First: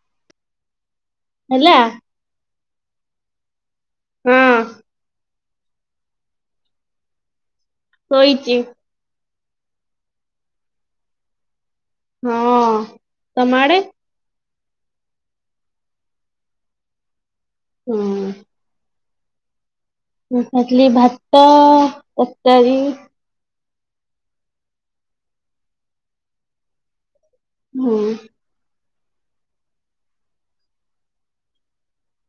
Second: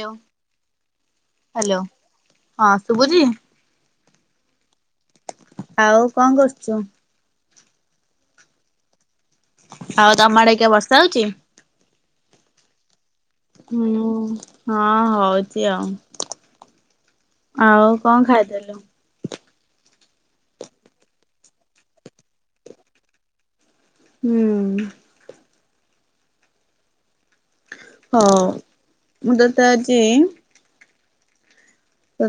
ଲେ ଓ ହେଲା ହାଲୋ ହଁ ଶୁବୁଜି। ହୁଁ। ଆଉ କଣ କରୁଚ। ସୋଇଚି। ଆଉ ତମଆଡେକେ ବର୍ଷା ହଉଚି। ହୁଁ। ହୁଁ ହଁ ହଉ। [inaudible] ଆଉ ହଁ କଣ ଖାଇଥିଲୁ? ମୁଁ ଖାଇଥିଲି ଭାତ, ତରକାରୀ। ହୁଁ। ହୁଁ। ହଉ ମୁଁ ତତେ ଆଜି।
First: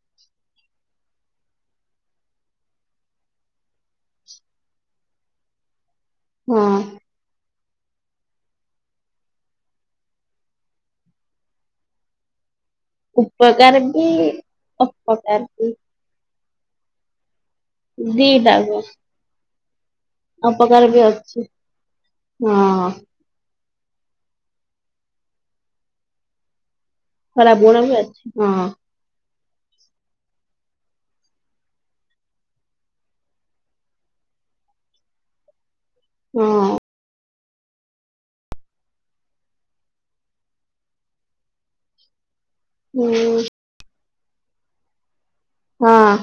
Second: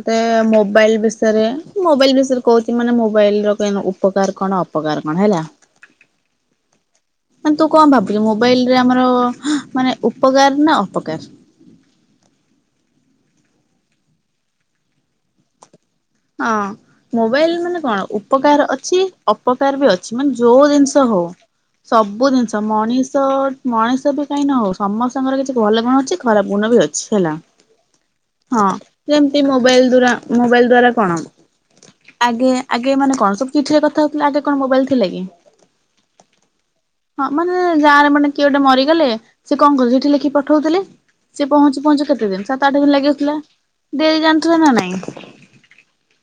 ତତେ ମୋବାଇଲ ବିଷୟରେ ମୋବାଇଲ ବିଷୟରେ କହୁଛି ମାନେ ମୋବାଇଲ ର ଉପକାର କଣ ଅପକାର କଣ ହେଲା। ହଁ। ମାନ ତୁ କଣ ଭାବୁଛୁ ମୋବାଇଲ ରେ ଆମର ମାନେ ଉପକାର ନା ଅପକାର। ଉପକାର ବି ଅପକାର ବି ହଁ ମୁଁ। ମୋବାଇଲ ମାନେ କଣ ଦିଟା ଉପକାର କ ଅଛି। ଉପକାର ବି ଅ ମାନେ ଯୋଉ ଅପକାର ବି ଜିନିଷ ହଉ ଅଛି ସବୁ ଜିନିଷ ହଁ ମଣିଷ। ମଣିଷ ବି କାହିଁ ନ ହଉ ସମସ୍ତଙ୍କର କିଛି ଭଲ ଗୁଣ ଅଛି ଖରାପ ଗୁଣ ବି ଅଛି। ହେଲା ଖରାପ ଗୁଣ ବି ଅଛା ହଁ। ମୋବାଇଲ ଦ୍ୱାରା ମୋବାଇଲ ଦ୍ୱାରା। କଣ ଆଗେ ଆଗେ ମାନେ କଣ ସବୁ ଚିଠିରେ କଥା ହଉଥିଲା ଆଗେ କଣ ମୋବାଇଲ ଥିଲା କି? ହଁ ହଁ ମାନେ ଗାଁରେ ମାନେ କିଏ ଗୋଟେ ମରିଗଲେ ସେିଏ କଣ କରୁ ସେଠି ଲେଖି ପଠଉଥିଲେ ସିଏ ପହଞ୍ଚୁ ପହଞ୍ଚୁ କେତେ ଦିନ? ସାତ ଆଠ ଦିନ ଲାଗିଯାଉଥିଲା। ହୁଁ ଡେରି ଜାଣିୁଥିଲେ ନା ନାଇଁ। ହଁ।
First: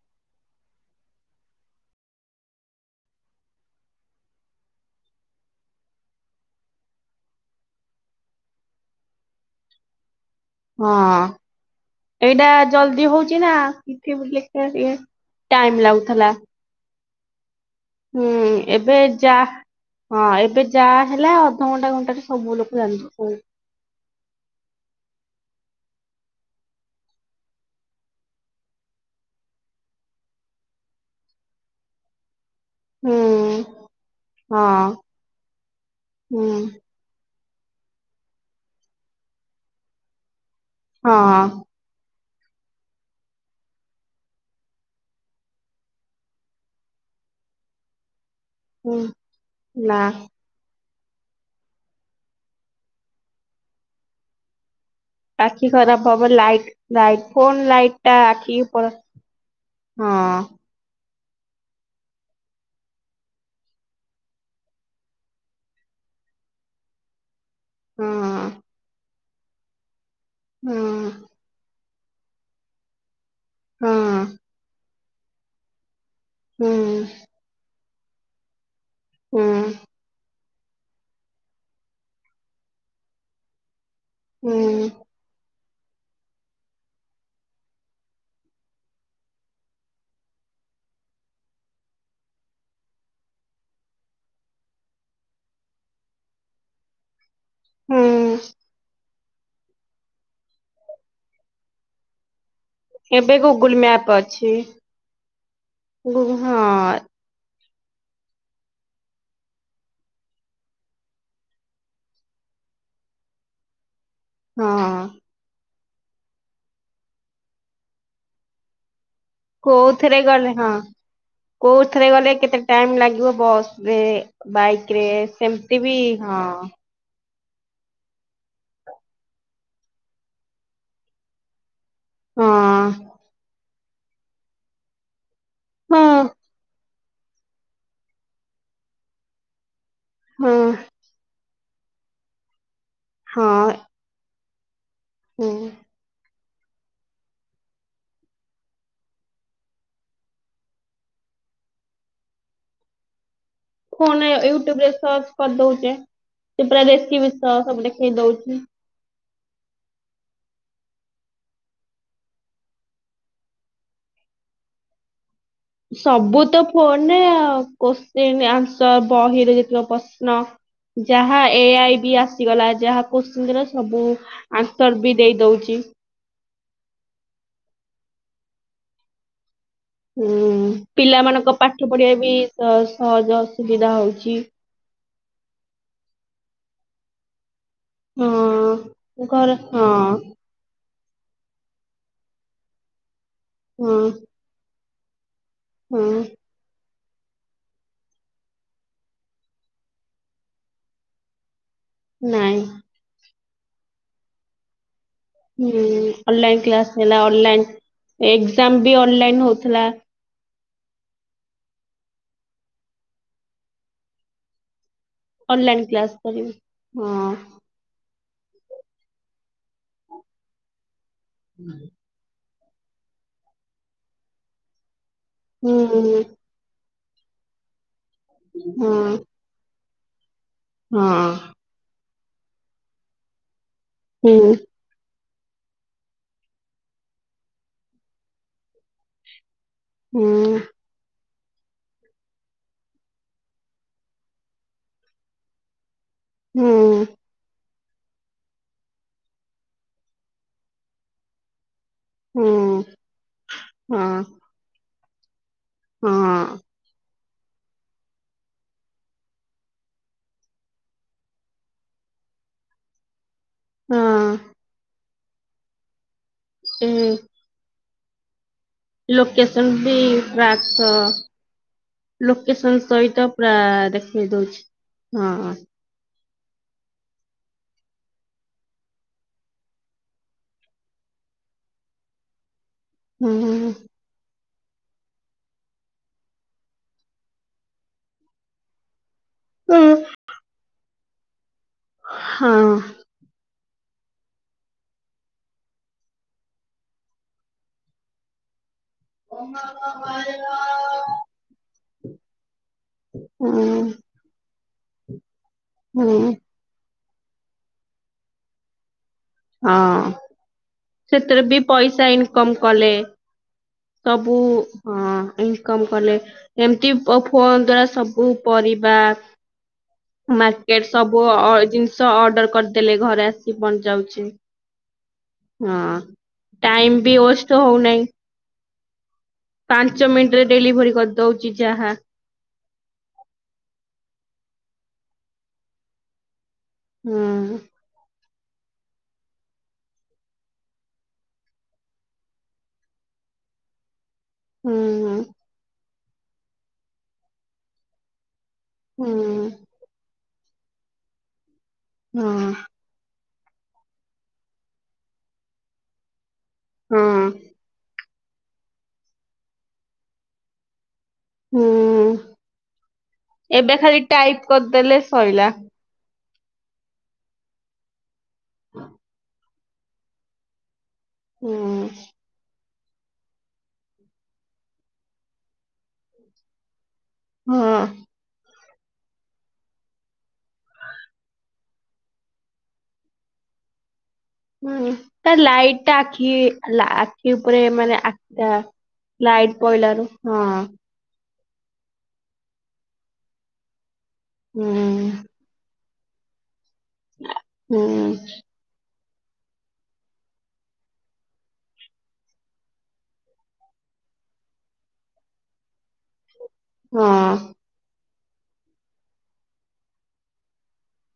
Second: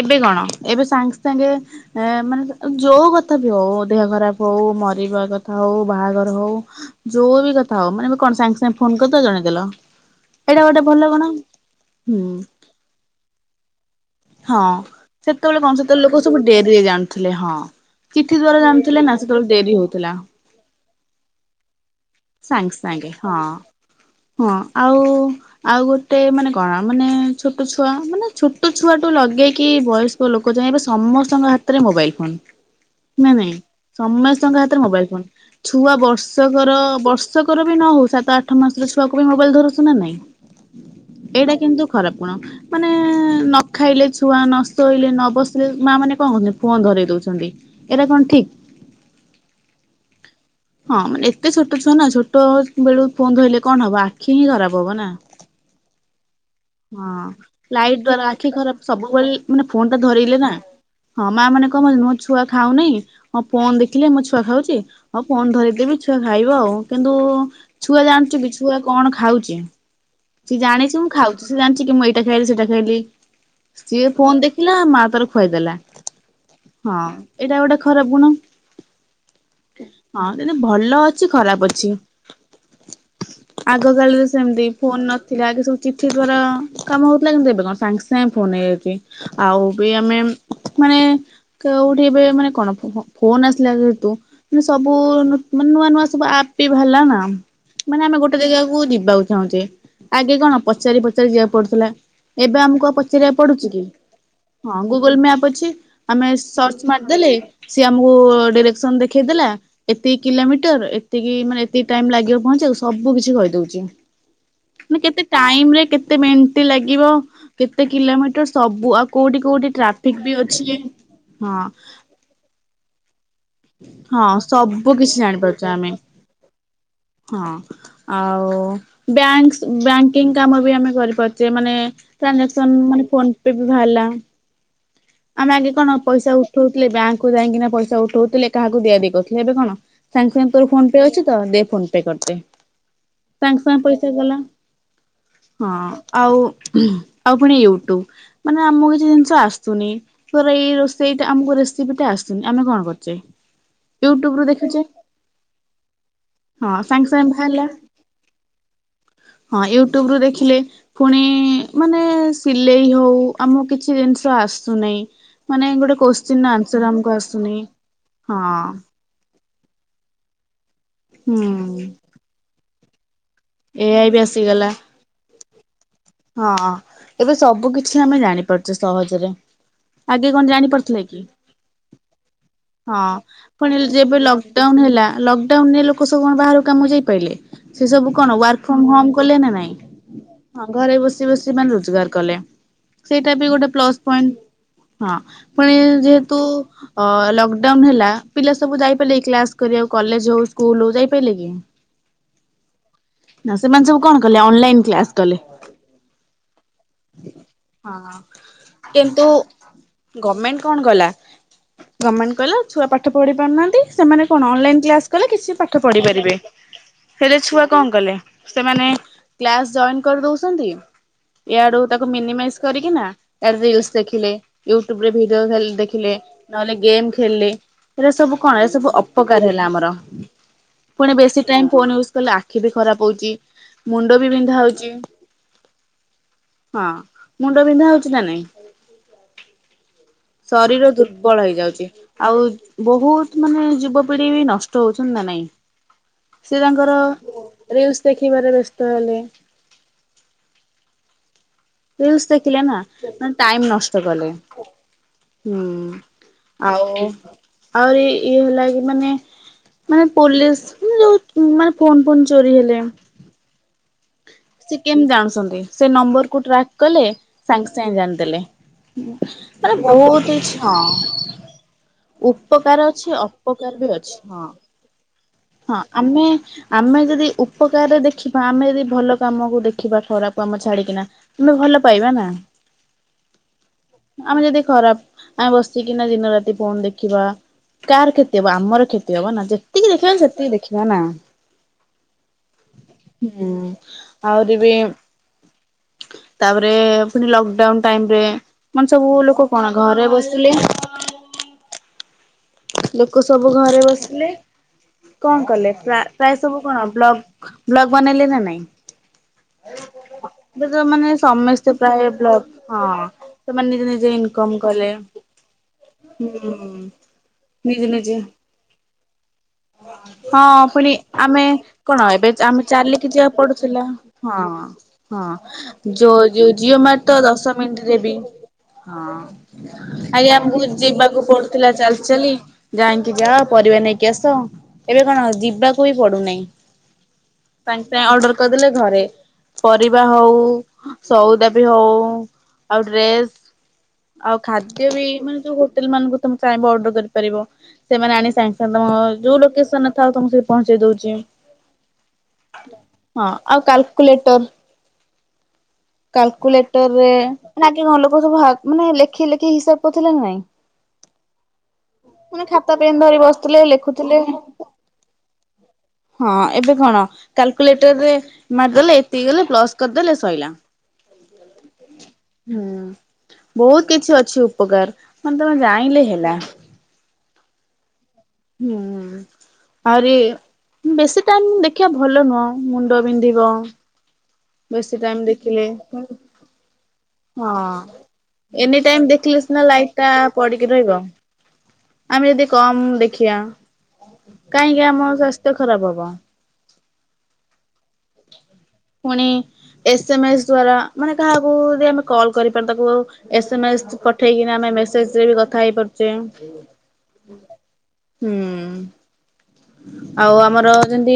ଏବେ କଣ ଏବେ ସାଙ୍ଗେ ସାଙ୍ଗେ ଏ ମାନେ ଯୋଉ କଥା ବି ହଉ ଦେହ ଖରାପ ହଉ ମରିବା କଥା ହଉ ବାହାଘର ହଉ, ଯୋଉ ବି କଥା ହଉ ମାନେ କଣ ସାଙ୍ଗେ ସାଙ୍ଗେ ଫୋନ କରିଦବା ଜଣେଇଦେଲ। ଏଇଟା ଗୋଟେ ହଁ ଭଲ ଗୁଣ ହୁଁ ଏଇଟା ଜଲଦି ହଉଛି ନା। ହଁ ଲେଖିବା ଟିକେ ସେତେବେଳେ କଣ ଟାଇମ ସେତେବେଳେ ଲୋକ ଲାଗୁଥିଲା ସବୁ ଡେରିରେ ଜାଣନ୍ତି। ଥିଲେ ହଁ। ହୁଁ ଚିଠି ଦଵାରା ଏବେ ଜାଣିୁଥିଲେ ନା ଯା ସେତେବେଳେ ଡେରି ହଉଥିଲା ହଁ ଏବେ ଯାହା ହେଲା ଅଧଘଣ୍ଟା ଘଣ୍ଟାରେ ସବୁ ସାଙ୍ଗେ ଲୋକ ସାଙ୍ଗେ ଜାଣି ହଁ ହଁ ଆଉ। ଆଉ ଗୋଟେ ମାନେ କଣ ମାନେ ଛୋଟ ଛୁଆ ମାନେ ଛୋଟ। ଛୁଆ ଟୁ ଲଗେଇକି ବୟସ୍କ ଲୋକ ଯାଏ ଏବେ ସମସ୍ତଙ୍କ ହାତରେ ମୋବାଇଲ ଫୋନ ହୁଁ ନାଇ ନାଇଁ ସମସ୍ତଙ୍କ ହାତରେ ହଁ ମୋବାଇଲ ଫୋନ ଛୁଆ ହୁଁ ବର୍ଷକର ବର୍ଷ ବର୍ଷକର ବି ନ ହଉ ସାତ ଆଠ ମାସରେ ଛୁଆକୁ ବି ମୋବାଇଲ ଧରସୁ ନା ନାଇଁ ହଁ ଏଇଟା କିନ୍ତୁ ଖରାପ କଣ ମାନେ ଖାଇଲେ ଛୁଆ ନଷ୍ଟ ହେଇଲେ ନ ବସିଲେ ମା ମାନେ କଣ କୁନ୍ତି ଫୋନ ଧରଇ ଦଉଛନ୍ତି ଏଇଟା କଣ ଠିକ? ହୁଁ ନା। ହଁ ମାନେ ଏତେ ଛୋଟ ଛୁଆ ନା ଛୋଟ ବେଳୁ ଫୋନ୍ ଧୋଇିଲଲେ କଣ ହବ ଆଖି ହିଁ ଖରାପ ହବ ନା। ଆଖି ଖରାପ ହବ। ଲାଇଟ ଲାଇଟ ହଁ ଫୋନ୍ ଲାଇଟ ଲାଇଟ୍ ଟା ଦ୍ଵାରା ଆଖି ଖରାପ ଉପ ସବୁବେଳେ ମାନେ ଫୋନ ଟା ହଁ। ଧରେଇଲେ ନା ହଁ ମା ମାନେ କଣ ଭାବନ୍ତି, ମୋ ଛୁଆ ଖାଉନହିଁ ହଁ ଫୋନ୍ ଦେଖିଲେ ମୋ ଛୁଆ ଖାଉଛି। ହଁ ଫୋନ୍ ଧରେଇଦେବି ଛୁଆ ଖାଇବ ଆଉ। କିନ୍ତୁ ଛୁଆ ଜାଣୁଛି ହଁ କି ଛୁଆ କଣ ଖାଉଛି। ଆଞା। ସି ଜାଣିଛି ମୁଁ ହଁ ଖାଉଛି ସେ ଜାଣିଛି ମୁ ଏଇ ଏଟା ଖାଇଲି ସେଟା ଖାଇଲି। ସିଏ ହଁ ଫୋନ ଦେଖିଲା ମା ତାର ଖୁଆଇଦେଲା। ହୁଁ ହଁ ଏଇଟା ଗୋଟେ ଖରାପ ଗୁଣ। ହୁଁ। ହ ଯେ ଭଲ ଅଛି ଖରାପ ଅଛି। [inaudible] ଆ ଗକାଳରେ ସେମିତି ହୁଁ ଫୋନ ନଥିଲା। କି ସବୁ ଚିଠି ଦ୍ଵାରା କାମ ହଉଥିଲା। କିନ୍ତୁ ଏବେ କଣ ସାଙ୍ଗେ ସାଙ୍ଗେ ଫୋନ ହେଇଯାଉଛି। ଆଉ ବି ଆମେ ମାନେ କୋଉଠି ଏବେ ମାନେ କଣ ଫୋନ ଆସିଲା ଯେହେତୁ। ସବୁ ମାନେ ନୂଆ ନୂଆ ସବୁ ଆପ୍ ବି ବାହାରିଲ ନା। ମାନେ ଆମେ ଗୋଟେ ହୁଁ ଜାଗାକୁ ଯିବା ଉଚି ଚାହୁଁଚେ ଆଗେ କଣ ପଚାରି ପଚାରି ଯିବାକୁ ପଡୁଥିଲା। ଏବେ ଆମକୁ ଆ ଏବେ ପଚାରିବାକୁ ପଡୁଛି ଗୁଗୁଲ କି। ମ୍ୟାପ୍ ଅଛି ହଁ ଗୁଗଲ ମ୍ୟାପ ଅଛି ଗୁ ଆମେ ହଁ ସର୍ଚ୍ଚ ମାରିଦେଲେ। ସିଏ ଆମକୁ ଡିରେକ୍ସନ ଦେଖେଇ ଦେେଲା। ଏତିକ କିଲୋମିଟର ଏତିକି ମାନେ ଏତିକି ଟାଇମ ଲାଗିବ ପହଞ୍ଚିବାକୁ ସବୁ କିଛି କହିଦଉଛି। ମାନେ ହଁ କେତେ ଟାଇମ ରେ କେତେ କେତେ ମେଣ୍ଟ୍ ଲାଗିବ କେତେ କିଲୋମିଟର ସବୁ। ଆଉ କୋଉଠି କୋଉଠି ଟ୍ରାଫିକ କୋଉଥିରେ ବି ଗଲେ ଅଛି ହଁ ହଁ କୋଉଥିରେ ଗଲେ କେତେ ଟାଇମ ଲାଗିବ। ବସ ରେ ହଁ ସବୁ ବାଇକ ରେ କିଛି ଜାଣିପାରୁଛେ ସେମତି ଆମେ ବି ହଁ। ହଁ ଆଉ ବ୍ୟାଙ୍କସ୍ ବ୍ୟାଙ୍କିଙ୍ଗ କାମ ବି ଆମେ କରିପାରୁଛେ। ମାନେ ହଁ ଟ୍ରାଞ୍ଜାକ୍ସନ ମାନେ ଫୋନ ପେ ଭଲ। ଆମେ ଆଗେ କଣ ହଁ ପଇସା ଉଠଉଥିଲେ ବ୍ୟାଙ୍କ କୁ ଯାଇକିଣା ପଇସା ଉଠାଉଉଥିଲେ। କାହାକୁ ଦିଆଦୁଇ କରୁଥିଲେ। ଏବେ କଣ? ସାଙ୍ଗେ ହଁ ସାଙ୍ଗେ ତୋର ଫୋନ୍ ପେ ଅଛି ତ ଦେ। ଫୋନ ପେ କରିଦେ। ସାଙ୍ଗେ ହଁ ସାଙ୍ଗେ ପଇସା ଗଲା। ହଁ ହୁଁ ଆଉ। ଆଉ ପୁଣି ୟୁଟ୍ୟୁବ ମାନେ ଆମକୁ କିଛି ଜିନିଷ ଆସୁନି। ତର ଏଇ ରୋଷେଇ ଆମକୁ ରେସିପି ଟା ଆସୁନି ଆମେ କଣ କରୁଛେ। ଫୋନ ୟୁଟ୍ୟୁବ ରୁ ଦେଖୁଛେ ୟୁଟ୍ୟୁବରେ ସର୍ଚ୍ଚ କରିଦଉଛେ ସେ ହଁ ପୁରା ସାଙ୍ଗେ ସାଙ୍ଗେ ରେସିପି ବାହାରିଲା ସହ ସବୁ ଦେଖେଇ ଦଉଛି। ହଁ ୟୁଟ୍ୟୁବ ରୁ ଦେଖିଲେ ଫୁଣି ଇ- ମାନେ ସିଲେଇ ହଉ ଆମକୁ କିଛି ଜିନିଷ ଆସୁନେଇ। ସବୁ ତ ଫୋନରେ ଆ- ହଁ କୋଶ୍ଚିନ୍ ଆନ୍ସର। ବହିର ଯେତଲ ପ୍ରଶ୍ନ। ଯାହା ଏ ହୁଁ ଆଇ ବି ଆସିଗଲା। ଯାହା କୋଶ୍ଚିନର ସବୁ ଏଆଇ ବି ଆସିଗଲା ଆନ୍ସର ବି ଦେଇ ଦଉଛି। କି? ହଁ ଏବେ ସବୁ କିଛି ଆମେ ଜାଣିପାରୁଛେ ସହଜରେ। ଆଗେ ହୁଁ କଣ ଜାଣିପାରୁଥିଲେ କି? ପିଲାମାନଙ୍କ ପାଠ ପଢିବା ବି ହଁ ପୁଣି ସହ-ସହଜସୁବିଧା ଯେବେ ହଉଛି। ଲକଡାଉନ ହେଲା ଲକଡାଉନ ରେ ଲୋକ ସବୁ କଣ ବାହାରକୁ କାମକୁ ଯାଇପାରିଲେ? ସେ ସବୁ କଣ ୱାର୍କ ଫ୍ରମ ହୋମ ହଁ କଲେ ନା ଘରେ ନାଇଁ? ହଁ ହଁ। ଘରେ ବସି ବସି ମାନେ ରୋଜଗାର କଲେ। ସେଇଟା ବି ଗୋଟେ ପ୍ଲସ ହଁ ପଏଣ୍ଟ। ହଁ। ପଣିଏଁ- ହଁ ଯେହେତୁ ଅ ଲକ୍ଡାଉନ ହେଲା ପିଲା ସବୁ ଯାଇପାରିଲେ କି କ୍ଲାସ କରିଆକୁ କଲେଜ ହଉ ସ୍କୁଲ ହଉ ଯାଇପାରିଲେ କି? ନାଇଁ। ନା ସେମାନେ ସବୁ କଣ କଲେ ଅନଲାଇନ କ୍ଲାସ କଲେ। ହମ୍ ଅନଲାଇନ୍ କ୍ଲାସ ହେଲା। ଅନଲାଇନ୍ ହଁ ଏଗଜାମ ବି କିନ୍ତୁ ଅନଲାଇନ୍ ହଉଥିଲା। ଗଭର୍ଣମେଣ୍ଟ କଣ କଲା ଗଭମେଣ୍ଟ କହିଲା ଛୁଆ ପାଠ ପଢ଼ିପରୁନାହାନ୍ତି ସେମାନେ କଣ ଅନଲାଇନ କ୍ଲାସ କଲେ କିଛି ପାଠ ଅନଲାଇନ ପଢି କ୍ଲାସ ପାରିବେ କରିବି ହଁ ହେଲେ ଛୁଆ କଣ କଲେ। ସେମାନେ କ୍ଲାସ ଜଏନ୍ କରିଦଉଛନ୍ [unintelligible] ଏୟାଡୁ ତାକୁ ମିନିମାଇଜ କରିକି ନା ତା ରିଲସ ଦେଖିଲେ ୟୁଟୁବ ଭିଡିଓ ଖାଲି ହୁଁ ଦେଖିଲେ ହୁଁ ନ ହେଲେ ଗେମ୍ ହେଲେ। ଏସବୁ କଣ ଏ ସବୁ ହଁ ଅପକାର ହେଲା ଆମର। ପୁଣି ବେଶୀ ଟାଇମ୍ ଫୋନ୍ ୟୁସ୍ କହିଲେ ଆଖି ବି ଖରାପ ହଉଛି ମୁଣ୍ଡ ହଁ ବି ହୁଁ ବିନ୍ଧା ହଉଛି! ହଁ ମୁଣ୍ଡ ବିନ୍ଧା ହଉଛି ନା ନାଇଁ? ହୁଁ ଶରୀର ଦୁର୍ବ ଦୁର୍ବଳ ହେଇଯାଉଛି ଆଉ ବହୁତ ମାନେ ଯୁବପିଢି ବି ନଷ୍ଟ ହଉଛନ୍ତି ନା ନାଇଁ ସେ ତାଙ୍କର ହୁଁ ରିସ ଦେଖିବାରେ ବ୍ୟସ୍ତ ହେଲେ ରିଲ୍ସ ହୁଁ ଦେଖିଲେ ନା ମେ ଟାଇମ ନଷ୍ଟ ହଁ କଲେ, ହଁ ହୁଁ ଆଉ। ଆହୁରି ଇଏ ହେଲା କି ମାନେ ମାନେ ପୋଲିସ ମାନ ଯୋଉ ମାନେ ଫୋନ ଫୁନ୍ ଚୋରି ହେଲେ, ହଁ। ସେ କେମିତି ଜାଣୁଛନ୍ତି ସେ ନମ୍ବର ଟ୍ରାକ୍ ଏ କଲେ ସାଙ୍ଗ ସେ ଜାଣିଥିଲେ। ଲୋକେସନ ମ ବି ବହୁତ ଟ୍ରାକ୍ ଇଛା ସହ ହଁ ଲୋକେସନ ଉପକାର ସହିତ ଅଛି ପୁରା ଅପକାର ବି ଅଛି ଦେଖେଇ ହଁ। ଦଉଛି। ହଁ ଆମେ। ଆମେ ଯଦି ଉପକାରରେ ଦେଖିବା ଆମେ ଯଦି ଭଲ କାମକୁ ଦେଖିବା ଖରାକୁ ଆମେ ଛାଡିକିନା ତମେ ଭଲ ପାଇବା ନା। ହୁଁ। ଆମେ ଯଦି ଖରାପ ଆମେ ବସିକିନା ଦିନ ରାତି ଫୋନ୍‌ ଦେଖିବା କାହାର କ୍ଷତି ହେବ ଆମର କ୍ଷତି ହବ ନା ହୁଁ ଯେତିକି ଦେଖିବା ଦେଖିବା ନା। ହଁ। ହୁଁ ଆହୁରି ବି ତାପରେ ପୁଣି ଲକଡାଉନ ଟାଇମରେ କାନ ସବୁ ଲୋକ କଣ ଘରେ ବସଥିଲେ [unintelligible] ଲୋକ ସବୁ ହୁଁ ଘରେ ବସିଲେ କଣ କଲେ ହୁଁ ପ୍ରାୟ ସବୁ କଣ ବ୍ଲଗ୍ ବ୍ଲଗ ବନେଇଲେ ନା ନାଇଁ। ହଁ ଏବେ ତ ମାନେ ସେଥିରେ ବି ସମସ୍ତେ ପ୍ରାୟ ପଇସା ବ୍ଲଗ ଇନକମ କଲେ ହଁ ସେମାନେ ନିଜେ ନିଜେ ସବୁ ଇନକମ କଲେ। ହଁ ଇନକମ କଲେ ହୁଁ ଏମତି ନିଜେ ନିଜେ ହଁ ମାର୍କେଟ ପୁଣି ସବୁ ଆମେ ଅ- କଣ ଜିନିଷ ଏବେ ଅର୍ଡର ଆମେ କରିଦେଲେ ଚାଲିକି ଘରେ ଯିବାକୁ ଆସିକି ପହଞ୍ଚି ପଡୁଥିଲା ଯାଉଛି ହଁ ହଁ ଯଉ ଯଉ ଝିଅ ଟାଇମ ମାର ବି ତ ୱେଷ୍ଟ ଦଶ ମିନିଟ ହଉନାହିଁ ରେବି ହଁ। ପାଞ୍ଚ ଆ୍ ମିନିଟରେ ଆମକୁ ଡେଲିଭରି ଯିବାକୁ କରିଦଉଛି ପଡୁଥିଲା ଯାହା ଚାଲି ଚାଲି ଧାଇଁକି ଯା ପରିବା ନେଇକି ଆ ଆସ ଏବେ କଣ ଯିବାକୁ ବି ପଡୁନାହିଁ। ହୁଁ ସାଙ୍ଗେ ସାଙ୍ଗେ ଅର୍ଡର କରିଦେଲେ ଘରେ, ପରିବା ହଉ, ସଉଦା ବି ହଉ, ଆଉ ଡ୍ରେସ୍ ଆଉ ହୁଁ ଖାଦ୍ୟ ବି ମାନେ ଯୋଉ [inaudible] ମାନଙ୍କୁ ତମେ ଚାହିଁବ ଅର୍ଡର କରି [inaudible] ପାରିବ, ସେମାନେ ଆଣି ସାଙ୍ଗ୍ ତମଅ-ଅ ହୁଁ ଯୋଉ ଲୋକେସନରେ ଥାଉ ତମକୁ ସେଠି ପହଞ୍ଚେଇ ଦଉଛି। ହଁ ଅଁ। ହଁ ଆଉ କାଲକୁୁଲେଟର୍ କାଲ୍ ହଁ କୁଲେଟରରେ ମାନେ ଆଗେ କଣ ଲୋକ୍ ମାନେ ସବୁ ହା [inaudible] ମାନେ ଲେଖି ଲେଖି ହିସାବ କରୁଥିଲେ ନା ନାଇଁ? ହୁଁଉଁ-ଉଁ-ଉଁ ମାନେ ଖାତା ପେନ୍ ଧରି ବସୁଥିଲେ ଏବେ ଖାଲି ଲେଖୁଥିଲେ। ଟାଇପ୍ କରିଦେଲେ ସଇଲା। ହଁ ଏବେ କଣ କାଲକୁଲେଟରରେ ମାରିଦେଲେ ଏତିକି ଗଲେ ପ୍ଲସ୍ କରିଦେଲେ ସଇଲା। ହୁଁ। ହୁଁ, ବହୁତ କିଛି ଅଛି ଉପକାର ମାନେ ତମେ ଜାଇଁଲେ ହେଲା। ହଁଅ-ଅ। ହୁଁଉଁ-ଉଁ, ଆହୁରି ବେଶୀ ଟାଇମ୍ ଦେଖିବା ଭଲ ନୁହଁ ମୁଣ୍ଡ ବିନ୍ଧିବ। ହୁଁ ବେଶୀ ଟାଇମ ତା ଦେଖିଲେ ଲାଇଟଟା ଆଖି ଲା ହଁ ଉପରେ ମାନେ ଆଖିଟା ଏନି ଟାଇମ୍ ଦେଖିଲେ ଲାଇଟ୍ ସିନା ପଇଲାରୁ ଲାଇଟଟା ହଁ ପଡିକି ରହିବ। ଆମେ ଯଦି କମ୍ ଦେଖିବା ହୁଁ କାହିଁକି ଆମ ସ୍ୱାସ୍ଥ୍ୟ ଖରାପ ହବ। କଅଁ ହୁଁ। ପୁଣି ଏସ୍ ଏମ୍ ଏସ୍ ଦ୍ଵାରା ମାନେ କାହାକୁ ଯଦି ଆମେ କଲ୍ କରିପାରୁ ତାକୁ ଏସ ଏମ ଏସ୍ ପଠେଇକିନା ଆମେ ମେସେଜରେ ବି କଥା ହେଇ ପାରୁଛେ। ହଁ। [inaudible] ହୁଁ। ଆଉ ଆମର ଯେମିତି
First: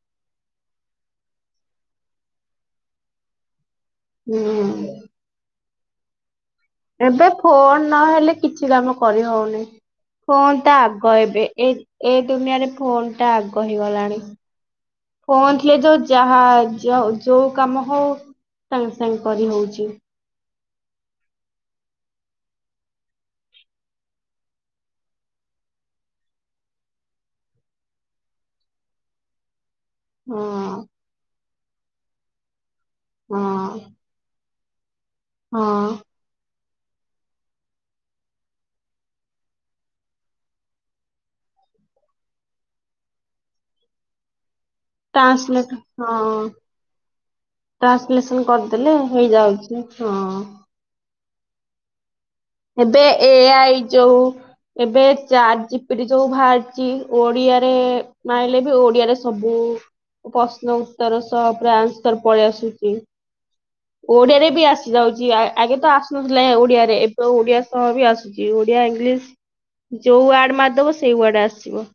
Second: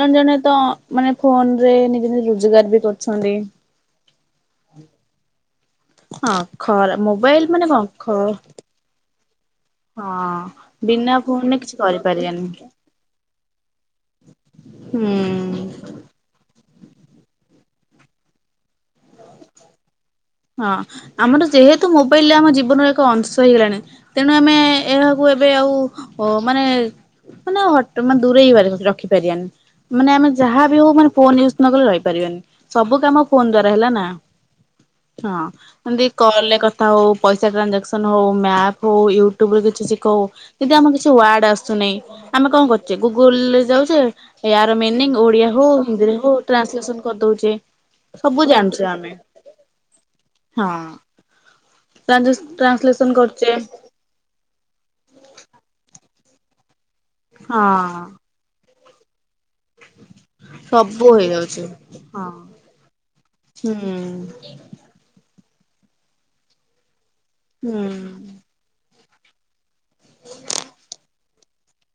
ଜଣେ ଜଣେ ତ ମାନେ ଫୋନରେ ନିଜେ ନିଜେ ରୋଜଗାର ବି କରୁଛନ୍ତି। ହୁଁ। ହଁ। ଖରା ଏବେ ମୋବାଇଲ ମାନେ କଣ ଫୋନ ଖ ନହେଲେ କିଛି କାମ କରିହଉନି ହଁ ଫୋନ୍ ଟା ଆଗ ବିନା ଏବେ ଫୋନରେ ଏ କିଛି ଏଇ କରିପାରିବାନି ଦୁନିଆରେ ଫୋନ୍ ଟା ଆ କହିଗଲାଣି ଫୋନ୍ ହୁଁ। ଥିଲେ ଯୋଉ ଯାହା ଯ ଯୋଉ କାମ ହଉ ସାଙ୍ଗେ ସାଙ୍ଗେ କରି ହଉଛି। ହଁ ଆମର ଯେହେତୁ ମୋବାଇଲ ରେ ଆମ ଜୀବନର ଏକ ଅଂଶ ହେଇଗଲାଣି ତେଣୁ ଆମେ ଏହାକୁ ଏବେ ଆଉ ମାନେ ମାନେ ମାନେ ଦୂରେଇ ପାରି ରଖିପାରିବାନି। ମାନେ ଆମେ ହଁ ଯାହାବି ହଉ ମାନେ ଫୋନ୍ ଇଉଜ ନଗଲେ ରହିପାରିବେନି। ସବୁ କାମ ହଁ ଫୋନ୍ ଦ୍ଵାରା ହେଲା ନା। ହଁ ଏମିତି କଲେ କ ହଉ ପଇସା ଟ୍ରାଞ୍ଜାକ୍ସନ ହଉ ମ୍ୟାପ ହଉ ୟୁଟ୍ୟୁବରେ କିଛି ଶିଖଉ ଯଦି ଆମର କିଛି ୱାର୍ଡ ଆସୁନାହିଁ ଆମେ କଣ କରୁଛେ ଗୁଗୁଲ ଯାଉଛେ। ୟାର ମିନିଂ ଓଡିଆ ହଉ ଟ୍ରାନ୍ସଲେଟ ହିନ୍ଦୀରେ ହଉ ହଁ ଟ୍ରାନ୍ସଲେସନ କରିଦଉଛେ ଟ୍ରାନ୍ସଲେସନ ସବୁ ଜାଣିଛୁ କରିଦେଲେ ଆମେ। ହେଇଯାଉଛି ହଁ। ଟ୍ରାଞ୍ଜେସ ଏବେ ଟ୍ରାନ୍ସଲେସନ ଏ କରୁଚେ ଆଇ ଯଉ ଏବେ ଚାର୍ଟ ଜିପିଟି ଯୋଉ ଭାରୀଛି। ଓଡିଆରେ ହଁ ମାଇଲେ ବି ଓଡିଆରେ ସବୁ ପ୍ରଶ୍ନ ସବୁ ଉତ୍ତର ସହ ହେଇଯାଉଚି। ପୁରା ଆନ୍ସର ହଁ ପଳେଇ ଆସୁଛି ହୁଁ ଓଡିଆରେ ବି ଆସି ଯାଉଛି। ଆଗେ ତ ଆସନଥିଲା ଓଡିଆରେ ଏ - ତ ଓଡିଆ ସହ ହୁଁ। ବି ଆସୁଛି ଓଡିଆ ଇଂଲିଶ ଯୋଉ ୱାର୍ଡ ମାରଦବ ସେଇ ୱାର୍ଡ ଆସ ଆସିବ।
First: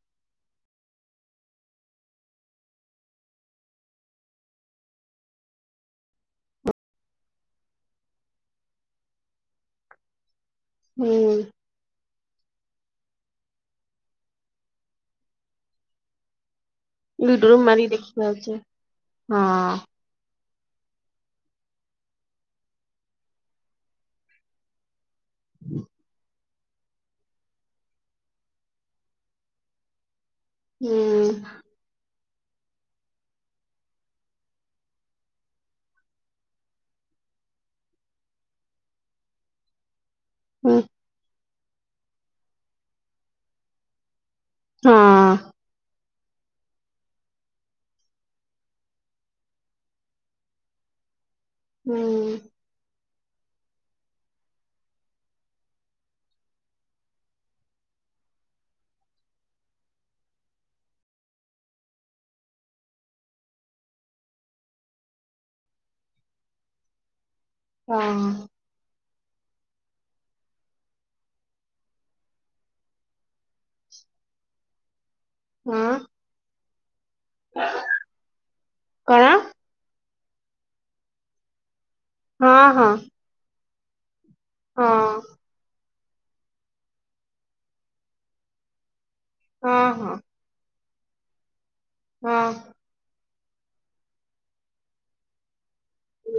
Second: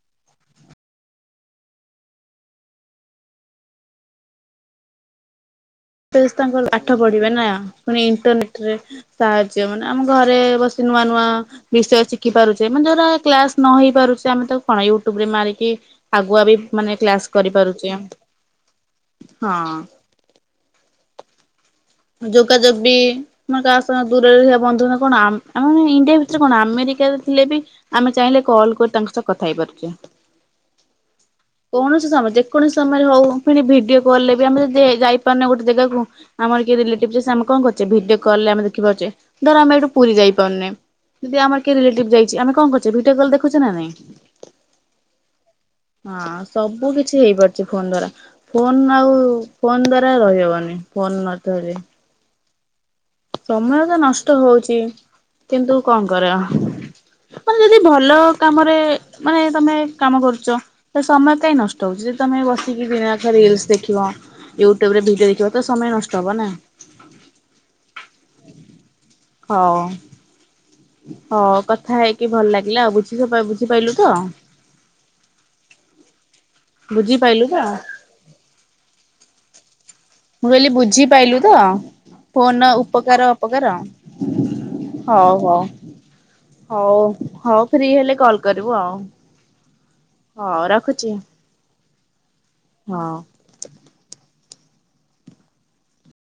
ତାଙ୍କ ପାଠ ପଢିବେ ନା ପୁଣି ଇଣ୍ଟରନେଟରେ ସାହାଯ୍ୟ ମାନେ ଆମ ଘରେ ଅବଶ୍ୟ ନୂଆ ହୁଁ ନୂଆ ବିଷୟ ଶି ଖି ପାରୁଚ ମାନେ ଯୋଉରା କ୍ଲାସ ନ ହେଇ ପାରୁଚେ ଆମେ ତାକୁ କଣ ୟୁଟ୍ୟୁବରେ ମାରିକି ଆଗୁଆ ବି ମାନେ କ୍ଲାସ ୟୁଟ୍ୟୁବ କରିପାରୁଚେ ମାରିକି ଦେଖି ପାରୁଛେ ହଁ ହଁ। ଯୋଗାଯୋଗ ବି ଆମ କାହା ସହ ଦୂରରେ ଥିବା ବନ୍ଧୁର କଣ ଆମ ଆମେ ମାନେ ଇଣ୍ଡିଆ ଭି ସେଥିରେ କଣ ଆମେରିକ ଥିଲେ ବି ଆମେ ଚାହିଁଲେ କଲ୍ କରି ତାଙ୍କ ସହ କଥା ହେଇପାରୁଚେ। ହୁଁ। ସମୟ କୌଣସି ସମୟରେ ହୋଉ ଫୁଣି ଭିଡିଓ କଲ୍ ରେ ବି ଆମେ ଯଦି ଯାଇପାରୁନେ ଗୋଟେ ଜାଗାକୁ ଆମରି କିଏ ରେଲେଟିଭ ଯେ ଆମେ କଣ କରୁଚେ ଭିଡିଓ କଲ୍ ରେ ଆମେ ଦେଖିପାରୁଚେ ଧର ଆମେ ଏଇଠୁ ପୁରି ଯାଇପାରୁନେ ହୁଁ, ଯଦି ଆମରି ରିଲେଟି ଯାଇଛି ଆମେ କଣ କରୁଛେ ଭିଡୁଅ କଲାରେ ଦେଖୁଛେ ନା ନାଇଁ। ହଁ। ହଁ ସବୁ କିଛି ହେଇପାରୁଛି ଫୋନ ଦ୍ଵାରା ଫୋନ ଆଉ ଫୋନ ଦ୍ଵାରା ରହିହବନି ଫୋନ ହୁଁ। ସମୟ ତ ନଷ୍ଟ ହଉଛି କିନ୍ତୁ କଣ କରରେ ମାନେ ଯଦି ଭଲ କାମରେ ମାନେ ତମେ କାମ କରୁଛଲେ ସମୟ ତ ହଁ ନଷ୍ଟ ହଉଛି ଯଦି ତମେ ବସିକି ଦିନେଖ ରିଲସ ଦେଖିବ ୟୁଟ୍ୟୁବ ରେ ଭିଡିଓ ଦେଖିବ ତ ସମୟ ନଷ୍ଟ ହବ ନା। ହଁ। ହଁ। ହଁ କଥା ହେଇକି ଭଲ ଲାଗିଲା ଆଉ ବୁଝି ବୁଝିପାରଲୁ ତ? ହଁ। ବୁଝି ପାଇଲୁ ତ। କଣ ମୁଁ କହିଲି ବୁଝିପଲୁ ତ। ହଁ ଫୋନ ହଁ ଉପକାର ଅପକାର। ହଁ ହଉ ହଉ। ହଉ ହଉ ଫ୍ରି ହେଲେ କଲ କରିବୁ ଆଉ। ହଁ ରଖ। ଆ ଜ୍ଞ। ହଁ। ହଁ।